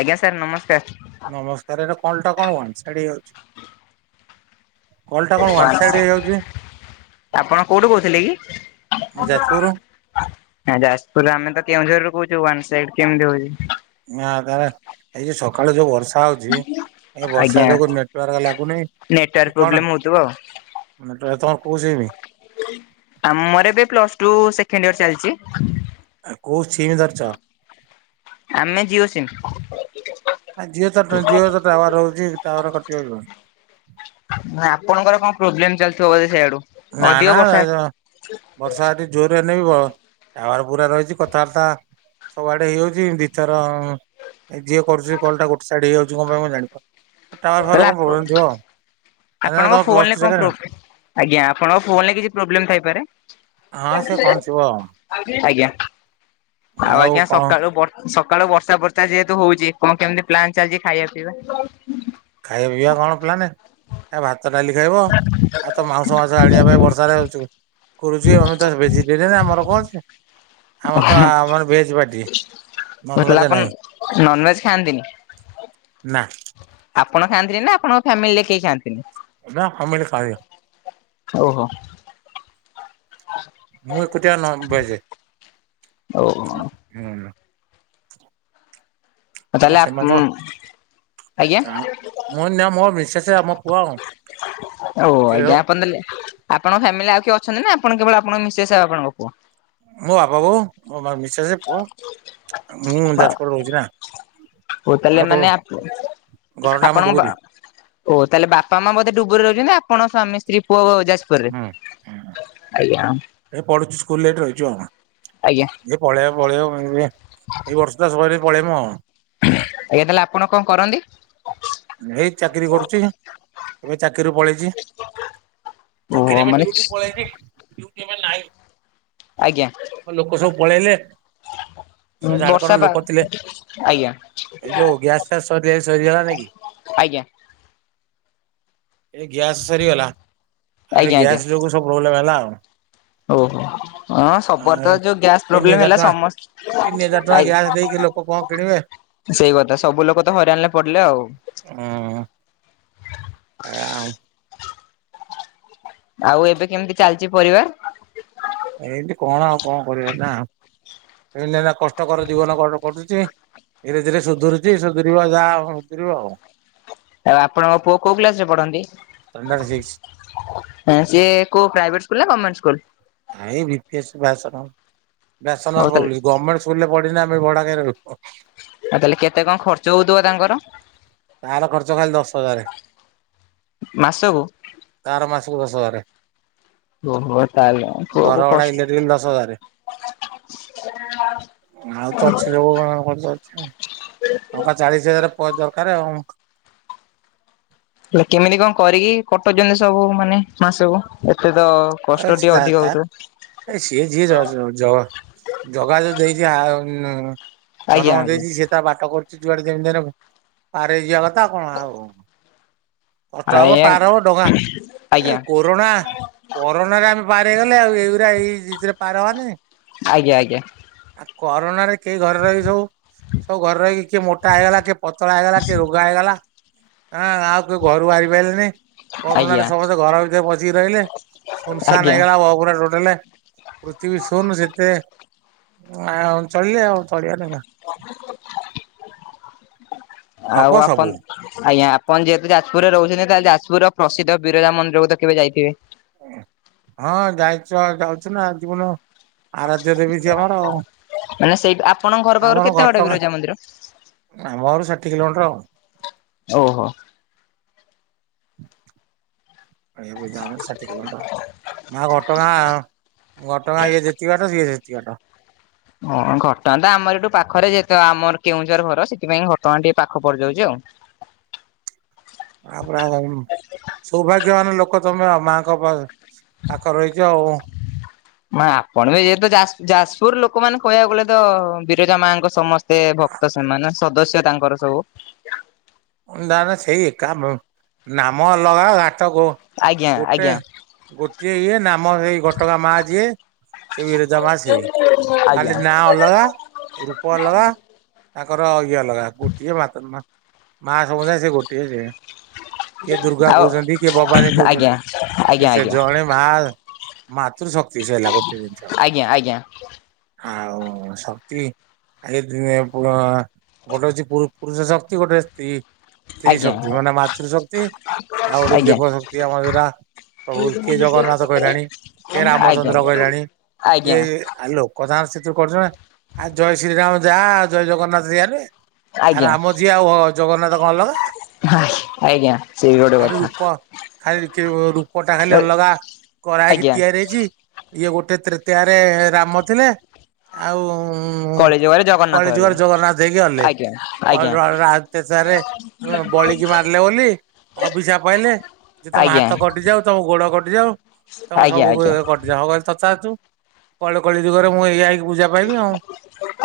ଆଜ୍ଞା ସାର୍ ନମସ୍କାର। ନମସ୍କାର, ଏ ରା କଣ କଲ ଟା କଣ ୱ। ନ୍‌ ସାରଡ ଯାଉଛି? କଲଟା କଣ ୱାନ୍ ସାଇଡ ହେଇଯାଉଚି? ଆପଣ କୋଉଠୁ କହୁଥିଲେ କି? ଆମ ଯାଜପୁରରୁ ଯାଜପୁରରେ ଆମେ ତ କେଉଁଝୋର ରୁ କହୁଛୁ, ୱାନ୍‌ସାଇଡ କେମିତି ହଉଛି। ନା ତାହେଲେ ଏଇ ଯୋଉ ସକାଳୁ ଯୋଉ ବର୍ଷା- କଥା ହଉଛି ଏ ବର୍ଷା ଆଜ୍ଞା। ଯୋଗୁ ନେଟୱାର୍କ ଲାଗୁନି ନେଟୱାର୍କ କି କଣ? ପ୍ରୋବ୍ଲେମ ହଉଥିବ ଆଉ [inaudible] ତମର କଉ ସିମ୍‌। ଆ ମୋର ଏବେ ପ୍ଲସ ଟୁ ସେକେଣ୍ଡ ଇୟର ଚାଲିଚି। ଆ କୋଉ ସିମ୍ ଧରିଚ? ଆମେ ଜିଓ ସିମ୍ [unintelligible] ଟାୱାର ରହୁଛି ଟାୱାର କଟିବନି ତ। ଆପଣଙ୍କର କଣ ପ୍ରୋବ୍ଲେମ ଚାଲିଥିବ ବୋଧେ ସେ ଆଡୁ। ନା ନା [unintelligible] ବର୍ଷା ଏଠି ଜୋରରେ [unintelligible] ଟାୱାର ପୁରା ରହିଛି କଥାବାର୍ତ୍ତା। ସବୁଆଡେ ହେଇଯାଉଛି ଦି ଥର, ଯିଏ କରୁଛି କଲଟା ଗୋଟେ ସାଇଡ ହେଇଯାଉଛି କଣ ପାଇଁ ମୁଁ ଜାଣି ପାରୁନି? ଟାୱାର ଫାର ତାହେଲେ ଆପ କଣ ପ୍ରୋବ୍ଲେମ ଥିବ, କାହିଁକି ନା ଆପଣଙ୍କ ତମ ପ୍ଲସ୍ ଫୋନରେ ଟୁ କଣ ପ୍ରୋ ସେକେଣ୍ଡ। ଆଜ୍ଞା, ଆପଙ୍କ ଫୋନ ରେ କିଛି ପ୍ରୋବ୍ଲେମ ଥାଇପାରେ? ହଁ, ସେ କଣ ଥିବ ଆଉ। ଆଜ୍ଞା, ଆଉ ଆଜ୍ଞା ସକାଳୁ ବର୍ ସକାଳୁ ବର୍ଷା ଫର୍ଷା ଯେହେତୁ ହଉଛି କଣ କେମିତି ପ୍ଲାନ୍ ଚାଲିଛି ଖାଇବା ପିଇବା? ଖାଇବା ପିଇବା କଣ ପ୍ଲାନ ଏ ଭାତ ଡାଲି ଖାଇବ ଆଉ ତ ମାଉଁସ ମାଉଁସ ଆଣିବା ପାଇଁ ବର୍ଷାରେ କରୁଚି ଆମେ ତ ଭେଜିଟେରିଆନ ଆମର କଣ ଅଛି। ଆମର ତ ଆମର ଭେଜ ପାଟି ନନ୍ ତାହେଲେ ଭେଜ ଆପଣ ନାହିଁ। ନନଭେଜ ଖାଆନ୍ତିନି? ନା। ଆପଣ ଖାଆନ୍ତିନି ନା ଆପଣଙ୍କ ଫ୍ୟାମିଲିରେ କେହି ଖାଆନ୍ତିନି? ନା ଫ୍ୟାମିଲି ଖାଇବ। ଓହୋ। [inaudible] ମୁଁ ଏକୁତିଆ ନନ୍ ଭେଜେ। ଓହୋ ନା ନା। ଆଉ ତାହେଲେ ଆପ୍ ଉଁ ଆଉ ମୁଁ କହିଲି ମୋ ମିସେସେ ଆଉ ମୋ ପୁଅ ଓ ଆଜ୍ଞା ଆପଣ ତାଲେ ଆପଣଙ୍କ ଫ୍ୟାମିଲିରେ ଆଉ କିଏ ଅଛନ୍ତି ନା ଆପଣ କେବଳ ଆପଣଙ୍କ ମିସେସ ଆଉ ଆପଣଙ୍କ ପୁଅ? ମୋ ବାପା ବୋଉ ମୋ ମିସେସେ ପୁଅ ମୁଁ ଯାଜପୁର ରହୁଚି ନା। ହଉ ତାହେଲେ ଆଉ ତୋ ମାନେ ଆପ୍ ଘରଟା ଆମ ଆପଣଙ୍କ ବା ଡୁବୁରି ଓ ତାହେଲେ ବାପା ମାଁ ବୋଧେ ଡୁବରରେ ରହୁଛନ୍ତି ଆପଣ ସ୍ଵାମୀ ସ୍ତ୍ରୀ ପୁଅ ଯାଜପୁରରେ? ହୁଁ ଆଜ୍ଞା। ଏ ପଢୁଛି ସ୍କୁଲରେ ଏଠି ରହିଚୁ ଆଉ। ଆଜ୍ଞା ଏ ପଳେଇବ ପଳେଇବ [inaudible] ଏଇ ବର୍ଷଟା ସରିଲେ ପଳେଇମୁ ଆଉ। ଆଜ୍ଞା ତାହେଲେ ଆପଣ କଣ କର ଏଇ ଚାକିରି କରୁଚି ଏବେ ଚାକିରୀରୁ ପଳେଇଚି। ଓହୋ ଚାକିରି ଏବେ ମାନେ ଡ୍ୟୁଟି ପଳେଇବି। ସିଏ ଏବେ ନାଇ। ଆଜ୍ଞା। ଆଉ ଲୋକ ସବୁ ପଳେଇଲେ। [inaudible] ସବୁ ଉଁ ଝାଡଖଣ୍ଡ ବର୍ଷା ପା ଲୋକ ଥିଲେ ଆଜ୍ଞା। ଏଇ ଯୋଉ ଗ୍ୟାସ ଫ୍ୟାସ ସରି ସରିଗଲା ନାଇଁ କି ଆଜ୍ଞା। ଏ ଗ୍ୟାସ୍ ସରିଗଲା ଆଉ ଏ ଆଜ୍ଞା ଆଜ୍ଞା ଗ୍ୟାସ ଯୋଗୁ ସବୁ ପ୍ରୋବ୍ଲେମ୍ ହେଲା ଆଉ। ଓହୋ। ହଁ ସବୁଆଡେ ଆଉ ତ ଯୋଉ ଗ୍ୟାସ୍ ତିନି ପ୍ରୋବ୍ଲେମ୍ ହଜାର ହେଲା ଟଙ୍କା ସମ ତିନି ହଜାର ଟଙ୍କା ଆଗି ଗ୍ୟାସ ଦେଇକି ଲୋକ କଣ କିଣିବେ ହୁଁ। ସେଇ କଥା ସବୁ ଲୋକ ତ ହଇରାଣ ରେ ପଡିଲେ ଆଉ। ଉଁ। [unintelligible] ଆଉ ଏବେ କେମିତି ଚାଲିଚି ପରିବା? ଏମିତି କଣ ଆଉ କଣ କରିବା ନା ଏମତି ଏଇନା କଷ୍ଟକର ଜୀବନ କଟ୍ କଟୁଚି। ଧୀରେ ଧୀରେ ସୁଧୁୁରୁଚି ସୁଧୁରିବ ଯାହା ସୁଧୁରିବ ଆଉ। ଆଉ ଆପଣଙ୍କ ପୁଅ କୋଉ କ୍ଲାସ ରେ ପଢନ୍ତି? Standard six. ଏଁ ସିଏ କୋଉ ପ୍ରାଇଭେଟ ସ୍କୁଲ୍ ନା ଗର୍ମେଣ୍ଟ ସ୍କୁଲ୍? ନାଇଁ ବି ପି ଏସ ବ୍ୟାସନଗର ହଉ ବ୍ୟାସନଗର ତାହେଲେ ପବ୍ଲିକ ଗର୍ମେଣ୍ଟ ସ୍କୁଲରେ ପଢିଲେ ଆମେ ଭଡ଼ା କାଇଁ ରହିବୁ? ଆଉ ତାହେଲେ କେତେ କଣ ଖର୍ଚ୍ଚ ହଉଥିବ ତାଙ୍କର? ତାର ଖର୍ଚ୍ଚ ଖାଲି ଦଶ ହଜାରେ ମାସକୁ? ତାର ମାସକୁ ଦଶ ହଜାରେ। ଓହୋ ତାହେଲେ ପୁଅକୁ ଘର ଭଡା କଷ୍ଟ ଇଲେକ୍ଟ୍ରିବିଲ୍ ଦଶ ହଜାରେ। [unintelligible] ଆଉ ତ ଅଛି ରୋଗ କଣ ଖର୍ଚ୍ଚ ଅଛି ଆଉ। ଟଙ୍କା ଚାଳିଶ ହଜାର, ପ ଦରକାର ଆଉ। ହେ କେମିତି କଣ କରିକି କଟଉଛନ୍ତି ସବୁ ମାନେ, ମାସକୁ ଏତେ ତ କଷ୍ଟ ଅ ଯ ଟିକେ [unintelligible] ଅଧିକ ହଉଥିବ। ତଝ ଜ ଜଗା ଯୋଉ ଦେଇଛି, ଆ ଅ ନୁ ଆଜ୍ଞା ଜନମ ଆଜ୍ଞା ଦେଇଛି ସେ ତା ବାଟ କରୁଛି, ଯୁଆଡେ ଯେମିତି ହେନେ ପାରେଇ ଯିବା କଥାଉ କଣ ଆଉ? କଟ ହବ, ଆଜ୍ଞା ପାର ହବ, ଡଙ୍ଗା ଏ ଆଜ୍ଞା କୋ୍ କରୁନା କରୋନାରେ ଆମେ ପାର ହେଇଗଲେ, ଆଉ ଏଇଗୁରା ଏଇରେ ପାର ହବାନି? ଆଜ୍ଞା ଆଜ୍ଞା। ଆ କରୋନାରେ କେହି ଘରେ ରହିକି ସବୁ, ସବୁ ଘରେ ରହିକ୍ କିଏ ମୋଟା ହେଇଗଲା, କିଏ ପତଳା ହେଇଗଲା, କିଏ ରୋଗା ହେଇଗଲା, ହାଁ ଆଉ କିଏ ଘରୁ ବାହାରି ପାଇଲେନି। କରୋନା ରେ ଆଜ୍ଞା ସମସ୍ତେ ଘର ଭିତରେ ପସିକି ରହିଲେ, ସୁନ୍ସାନ୍ ଆଜ୍ଞା। ହେଇଗଲା ଗା ଟୋଡଲା ପୃଥିବୀ ଶୁନୁ, ସେତେ ଆଉ ଚଳିଲେ ଆଉ। ଳିଆ [inaudible] ଆଉ ହବ ଆପଣ ସବୁ ଆଜ୍ଞା। ଆପଣ ଯେହେତୁ ଯାଜପୁରରେ ରହୁଛନ୍ତି, ତାହେଲେ ଯାଜପୁର ର ପ୍ରସିଦ୍ଧ ବିରଜା ମନ୍ଦିରକୁ ତ କେବେ ଯାଇଥିବେ? ହଁ ଯାଇଛୁ ଆ ଯାଉଛୁ ନା, ଜୀବନ ଆରାଧ୍ୟ ଦେବିଛି ଆମର ଆଉ। ମାନେ ସେଇ [unintelligible] ଆମର କେତେ ଘଟ ବାଟ ଟଙ୍କା ବିରଜା ମନ୍ଦିର? [inaudible] ଆମ ଘର ଷାଠିଏ କିଲୋମିଟର ଓହୋ। ଏ ବିଧାନ ସଠଖଲୁଣ୍ଡ [unintelligible] ମା ଘଟଗାଁ, ଘଟଗାଁ ଇଏ ଯେତିବାଟ ସିଏ ସେତିକି ବାଟ। ଓଁ ଘଟଣା ତ ଆମର ଏଠୁ ପାଖରେ ଯେହେତ ଆମର କେଉଁଝର ଘର, ସେଥିପାଇଁ ଘଟଣା ଟିକେ ପାଖ ପଡି ଯାଉଛି ଆଉ। ତାପ [unintelligible] ସୌଭାଗ୍ୟବାନ ଲୋକ ତମେ ଆ ମାଙ୍କ ପ୍ ପାଖ ରହିଛ ଆଉ। ମା ଆପଣ ବି ଯେହେତୁ ଯାସ୍ ଯାଜପୁର ଲୋକମାନେ କହିବାକୁ ଗଲେ ତ, ବିରଜା ମାଙ୍କ ସମସ୍ତେ ଭକ୍ ତ ସେମାନେ ସଦସ୍ୟ, ତାଙ୍କର ସବୁ। ନା ନା ସେଇା ଏକ ମ୍ ନାମ ଅଲଗା ଘା ତ ଗୋ ଆଜ୍ଞା ଗୋଟେ ଆଜ୍ଞା ଗୋଟିଏ ଇଏ ନାମ ସେଇ, ଘଟଗା ମା ଯିଏ। ସେ ବିରଜା ମା ସେଇ, ଆଜ୍ଞା ଖାଲି ନା ଅଲଗା, ରୂପ ଅଲଗା। ତାଙ୍କର ଇଏ ଅଲଗା, ଗୋଟିଏ ମାତ ମା ମା ସବୁ ସେ, ସେ ଗୋଟିଏ ସେ। କିଏ ଦୁର୍ଗା ଆଉ କହୁଛନ୍ତି, କିଏ ଭବାନୀ ଆଜ୍ଞା କହୁଛନ୍ତି, ଆଜ୍ଞା ସେ ଜଣେ ମା ମାତୃ ଶକ୍ତି ସେ ହେଲା ଗୋଟିଏ ଜିନିଷ। ଆଜ୍ଞା। ଆଉ ଶକ୍ତି ଆ ଦିନ ଗୋଟେ ଅଛି ପୁରୁଷ ଶକ୍ତି ଗୋଟେ ଆସିଛି [unintelligible] ଆଜ୍ଞା ଆଜ୍ଞା ଆଜ୍ଞା ସ୍୍ରିଶକ୍ତି ମାନେ ମାତୃଶକ୍ତି ଆଉ ଗୋଟେ ଆଜ୍ଞା ଦେବ ଶକ୍ତି ଆମା ପ୍ରଭୁ କିଏ ଜଗନ୍ନାଥ କହିଲାଣି, କିଏ ରାମଚନ୍ଦ୍ର କହିଲାଣି, ଆଜ୍ଞା କିଏ ଆ ଲୋକ ତାନ୍ ସେତୁରୁ କରଛନ୍ତି। ଆଉ ଜୟ ଶ୍ରୀରାମ ଯା, ଜୟ ଜଗନ୍ନାଥ ସେଇଆ ନୁହେଁ? ଆରେ ଆଜ୍ଞା। ରାମ ଯିଏ, ଆଉ ଜଗନ୍ନାଥ କଣ ଅଲଗା? ଆଜ୍ଞା ଆଜ୍ଞା ସେ ବି [inaudible] ଗୋଟେ ଖାଲି କଥା ରୂପ, ଖାଲି କେଏ ରୁପଟା ଖାଲି ଅଲଗା କରାହେଇକି ଆଜ୍ଞା। ତିଆର୍ ହେଇଚି, ଇଏ ଗୋଟେ ତୃତୀୟାରେ, ରାମ ଥିଲେ। ଆଉ ଉଁ ଉଁ କଳି ଯୁଗରେ ଜଗନ୍ନାଥ କଳି ହେଲେ ଯୁଗରେ ଜଗନ୍ନାଥ ହେଇକି ଗଲେ ଆଜ୍ଞା କ ଆଜ୍ଞା [unintelligible] ସାରେ ବଳିକି ମାରିଲେ ବୋଲି, ଅଭିଶା ପାଇଲେ। ଯେ ତମେ ଆଜ୍ଞା ହାତ କଟିଯାଉ, ତମ ଗୋଡ କଟିଯାଉ, ତମେ ଆଜ୍ଞା ସବୁ ଆଜ୍ଞା ଅଅ କ୍ ଯାହାହୋଉ ତଥାସ୍ତୁ କଳି କଳି ଦୁଗରେ ମୁଁ ଏଇକି ପୂଜା ପାଇଁ ମି ଆଉ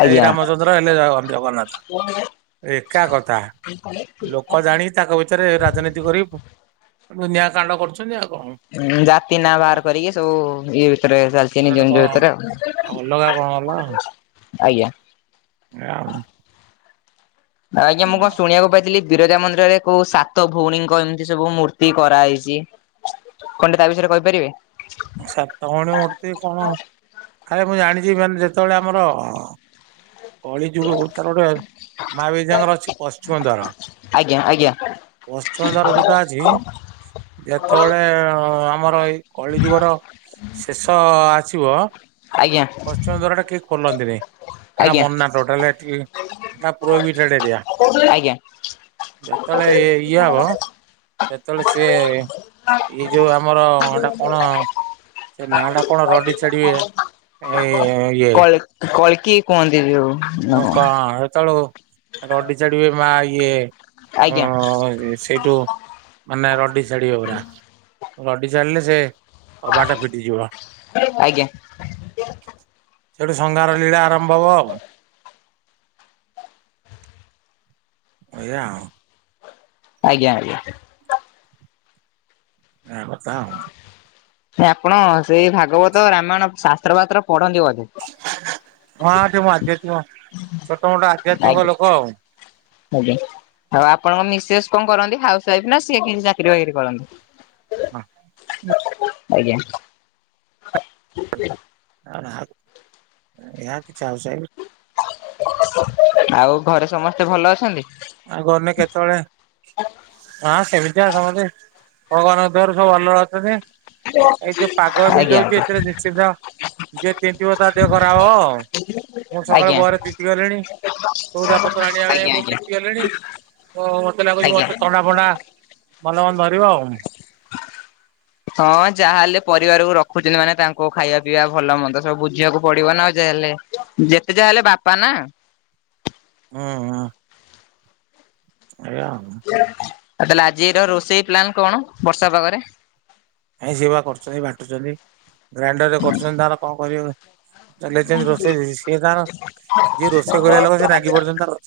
ସେଇ ରାମଚନ୍ଦ୍ର ହେଲେ ଜଗନ୍ନାଥ ଏକା କଥା। ତାହା ଲୋକ ଜାଣି ତାଙ୍କ ଭିତରେ ରାଜନୀତି କରି ଦୁନିଆ କାଣ୍ଡ କରୁଛନ୍ତି ଆଉ କଣ। ଉଁ ଜାତି ନା ଏଇଆ ବାହାର କରିକି ସବୁ ଇଏ ଭିତରେ ଚାଲିଛି ନହେଲେ ନିଜ କଣ ନିଜ ଭିତରେ ଆଉ। ଅଲଗା କଣ ଅଲଗା। ଆଜ୍ଞା ଏଇଆ ଆଉ। ଆଜ୍ଞା ମୁଁ କଣ ଶୁଣିବାକୁ ପାଇଥିଲି। ବିରଜା ମନ୍ଦିରରେ କୋଉ ସାତ ଭଉଣୀଙ୍କ ଏମିତି ସବୁ ମୂର୍ତ୍ତି କରାହେଇଛି। କଣ ଟିକେ ତା ବିଷୟରେ କହିପାରିବେ। ସାତ ଭାଇଣୀ ମୂର୍ତ୍ତି କଣ? ମୁଁ ଜାଣିଛି ମାନେ ଯେତେବେଳେ ଆମର କଳି ଯୁଗ ଗୋତାର ଗୋଟେ ମା ବିରଜାଙ୍କର ଅଛି ପଶ୍ଚିମ ଦ୍ୱାର। ଆଜ୍ଞା ଆଜ୍ଞା ପଶ୍ଚିମ ଦ୍ୱାର ଯୋଉଟା ଅଛି ଯେତେବେଳେ ଆମର ଏଇ କଳି ଯୁଗର ଶେଷ ଆସିବ ଯୋଉ ଆଜ୍ଞା। ପଶ୍ଚିମ ଦ୍ୱାର ଟା କେହି ଖୋଲନ୍ତିନି। ସେଟା ଆଜ୍ଞା ମନା ଟୋଟାଲି ସେଠିକି ସେଇଟା ପ୍ରୋହିବିଟେଡ୍ ଏରିଆ। ଆଜ୍ଞା। ଯେତେବେଳେ ଏ ଇଏ ହବ। ସେତେବେଳେ ସିଏ ଏଇ ଯୋଉ ଆମର ଟା ହଁ ସେ ନା ଟା କଣ ରଡି ଛାଡିବେ ଏ ଇଏ କଳ୍କୀ କୁହନ୍ତି ଯୋଉ ନା କଣ। ହଁ ସେତେବେଳକୁ ରଡି ଛାଡିବେ ମା ଇଏ ଆଜ୍ଞା ଅ ସେଇଠୁ ମାନେ ରଡି ଛାଡିବେ ପୁରା ରଡି ଛାଡିଲେ ସେ କବାଟା ଫିଟିଯିବ। ଆଜ୍ଞା। ସେଇଠୁ ସଂଘାର ଲୀଳା ଆରମ୍ଭ ହବ ଆଉ। [inaudible] ଏଇଆ ଆଉ। ଆଜ୍ଞା ଆଜ୍ଞା। ଏଇଆ କଥା ଆଉ। ଆପଣ ସେଇ ଭାଗବତ ରାମାୟଣ ଶାସ୍ତ୍ର ବାତ୍ର ପଢନ୍ତି ବୋଧେ। ହଁ ଟିକେ ମୁଁ ଆଧ୍ୟାତ୍ମିକ ଛୋଟ ମୋଟ ଆଧ୍ୟାତ୍ମିକ ଆଜ୍ଞା। ଲୋକ ଆଉ। ଆଜ୍ଞା ଆଉ ଆପଣଙ୍କ ମିସେସ୍ କଣ କରନ୍ତି ହାଉସ ୱାଇଫ ନା ସିଏ କିଛି ଚାକିରି ବାକିରି କରନ୍ତି? ଆଜ୍ଞା। ହ [inaudible] [unintelligible] ଆଉ ଘରେ ସମସ୍ତେ ଭଲ ଅଛନ୍ତି? ଆଉ ଗନେ କେତେବେଳେ ହଁ ସେମିତିଆ ସମତେ ଭଗବାନଙ୍କ ଦୟାରୁ ସବୁ ଭଲରେ ଅଛନ୍ତି। ଏଇ ଯୋଉ ପାଗ ଏମିତି ଆଜ୍ଞା ହଉଛି ଏଥିରେ ନିଶ୍ଚିନ୍ତ ଯିଏ ତିନ୍ତିବ ତା ଦେହ ଖରାପ ହବ ଆଉ। ମୁଁ ସକାଳେ ଆଜ୍ଞା। ବହରେ ତିନ୍ତି ଗଲିଣି ସଉଦାପତ୍ର ଆଣିବାକୁ ଯାଇ ଆଜ୍ଞା ମୁଁ ଆଜ୍ଞା। ତିନ୍ତି ଗଲିଣି ତ ମତେ ଲାଗୁଛି ଆଜ୍ଞା। ମତେ ଥଣ୍ଡା ଫଣ୍ଡା ଭଲ ମନ୍ଦ ଧରିବ ଆଉ। ହଁ ଯାହାହେଲେ ପରିବାରକୁ ରଖୁଛନ୍ତି ମାନେ ତାଙ୍କୁ ଖାଇବା ପିଇବା ଭଲ ମନ୍ଦ ସବୁ ବୁଝିବାକୁ ପଡିବ ନା ଆଉ ଯାହାହେଲେ ଯେତେ ଯାହା ହେଲେ ବାପା ନା। ହୁଁ ହୁଁ। ଆଜ୍ଞା। ଆଉ ତାହେଲେ ଆଜିର ରୋଷେଇ ପ୍ଲାନ କଣ ବର୍ଷା ପାଗରେ। କାଇଁ ସିଏବା କରୁଛନ୍ତି ବା ବାଣ୍ଟୁଛନ୍ତି। ଗ୍ରାଇଣ୍ଡର ରେ କରୁଛନ୍ତି ତାଙ୍କର କଣ କରିବେ ଚଲେଇଛନ୍ତି ରୋଷେଇ ସିଏ ତାଙ୍କର ଯିଏ ରୋଷେଇ କରିବା ଲୋକ ସେ ନାଗିପଡ଼ିଛନ୍ତି ତାଙ୍କର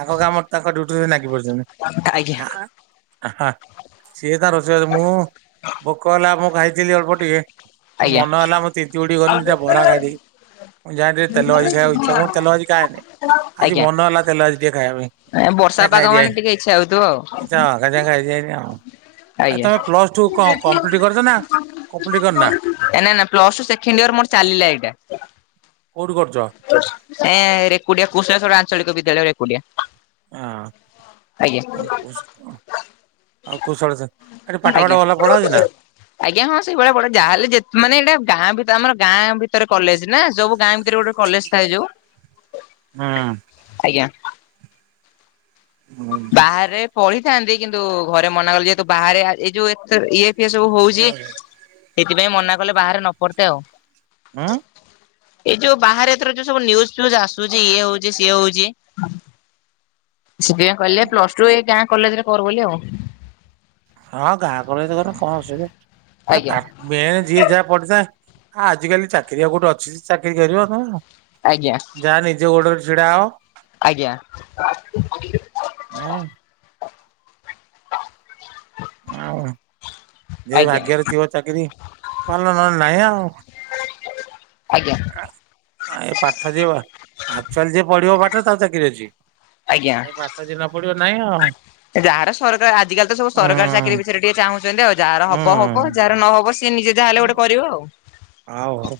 ତାଙ୍କ କାମରେ ତାଙ୍କ ଡ୍ୟୁଟିରେ ନାଗି ପଡିଛନ୍ତି। ଆଜ୍ଞା ଆ ହା ସିଏ ତାର ରୋଷେଇବାସ ମୁଁ ଭୋକ ହେଲା ମୁଁ ଖାଇଥିଲି ଅଳ୍ପ ଟିକେ ପୁଣି ଆଜ୍ଞା ମନ ହେଲା ମୁଁ ତିନ୍ତିଗୁଡ଼ି ଗଲି ଦିଟା ବରା ଖାଇଦେଇ ମୁଁ ଯାଏଁ ଟିକେ ତେଲ ଭାଜି ଖାଇବା ଇଚ୍ଛା। ମୁଁ ତେଲ ଭାଜି ଖାଏନି, ଆଜି ଆଜ୍ଞା। ମନ ହେଲା ତେଲ ଭାଜି ଦିଏ ଖାଇବା ପାଇଁ, ବର୍ଷା ଟିକେ ପାଗ ଖାଇ ମାନେ ଦେଇଆଇଲି ଟିକେ ଇଚ୍ଛା ହଉଥିବ ଆଉ ଇଚ୍ଛା ହେଲା ଦିଟା ଖାଇଦେଇ ଆଇଲି ଆଉ ଆ ତମେ ପ୍ଲସ ଟୁ କଣ କମ୍ପ୍ଲିଟ କରିଛ ନା? କମ୍ପ୍ଲିଟ କରିନା ନାଁ ନାଁ ପ୍ଲସ ଟୁ ସେକେଣ୍ଡ ଇୟର ମୋର ଚାଲିଲା ଏଇଟା। କୋଉଠୁ କରୁଛ? ଏ ରେକୁଡିଆ କୁଶଳେଶ୍ୱର ଆଞ୍ଚଳିକ ବିଦ୍ୟାଳୟ ରେକୁଡିଆ ହଁ। ଆଜ୍ଞା ଆଉ କୁଶଲେଶ୍ୱର ଏଠି ପାଠ ଆଜ୍ଞା। ଫାଠ ଭଲ ପଢାହଉଛି ନା? ଆଜ୍ଞା ହଁ ସେଇଭଳିଆ, ତାହାହେଲେ ଯେ ମାନେ ଇଟା ଗାଁ ଭିତରେ ଆମର ଗାଁ ଭିତ କଲେଜ ନା ସବୁ ଗାଁ ଭିତରେ ଗୋଟେ କଲେଜ ଥାଏ ଯୋଉ, ହୁଁ ଆଜ୍ଞା ବାହାରେ ପଢିଥାନ୍ତି କିନ୍ତୁ ଘରେ ମନା କଲେ ଯେହେତୁ ବାହାରେ ଏଇ ଯୋଉ ଏ ଇଏ ଏ ସବୁ ହଉଛି, ସେଥିପାଇଁ ମନା କଲେ ବାହାରେ ନ ପଡତେ ଆଉ ହୁଁ ଏଇ ଯୋଉ ବାହାରେ ଏଥର ଯୋଉ ସବୁ ନିୟୁଜୁ ଫି୍ୟୁଜୁ ଆସୁଛି ଇଏ ହଉଛି ସିଏ ହଉଛି। ସେଇଆ କହିଲେ ପ୍ଲସ ଟୁ ଏ ଗାଁ କଲେଜରେ କର ବୋଲି ଆଉ। ହଁ ଗାଁ ଗହଳି ରେ କଲେ କଣ ଅସୁବିଧା, ଏ ଆଜ୍ଞା ପାଠ ମେ ଯିଏ ଯାହା ପଢିଥାଏ। ଆଜିକାଲି ଚାକିରିଆ କୋଉଠି ଅଛି ଯେ ଚାକିରି କରିବ ତମେ ଆଉ ଆଜ୍ଞା। ଯାହା ନିଜ ଗୋଡରେ ଛିଡା ହ ଆଜ୍ଞା। ମେ ଆଉ ଯଦି ଆଜ୍ଞା ଭାଗ୍ୟରେ ଥିବ ଚାକିରି କଣ ନହେଲେ ନାଇଁ ଆଉ ଆଜ୍ଞା। ଏ ପାଠ ଯିଏ ଆଚୁଆଲି ଯିଏ ପଢିବ ପାଠ ତାକୁ ଚାକିରି ଅଛି। ଆଜ୍ଞା ଆରେ ପାଠ ଯିଏ ନ ପଢିବ ନାଇଁ ଆଉ ଯାହାର ସରକାର ଆଜିକାଲି ତ ସବୁ ହୁଁ ସରକାରି ଚାକିରି ବିଷୟରେ ଟିକେ ଚାହୁଁଛନ୍ତି ଆଉ, ଯାହାର ହବ ହବ ହୁଁ। ଯାହାର ନହବ ସି ସେ ନିଜେ ଯାହାହେଲେ ହଉ ଗୋଟେ କରିବ ଆଉ ହଉ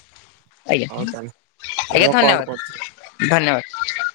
ଆଜ୍ଞା। ହଉ ତାହେଲେ ଆଜ୍ଞା, ରୁହ କଲ୍ କରୁଛି। ଧନ୍ୟବାଦ ଧନ୍ୟବାଦ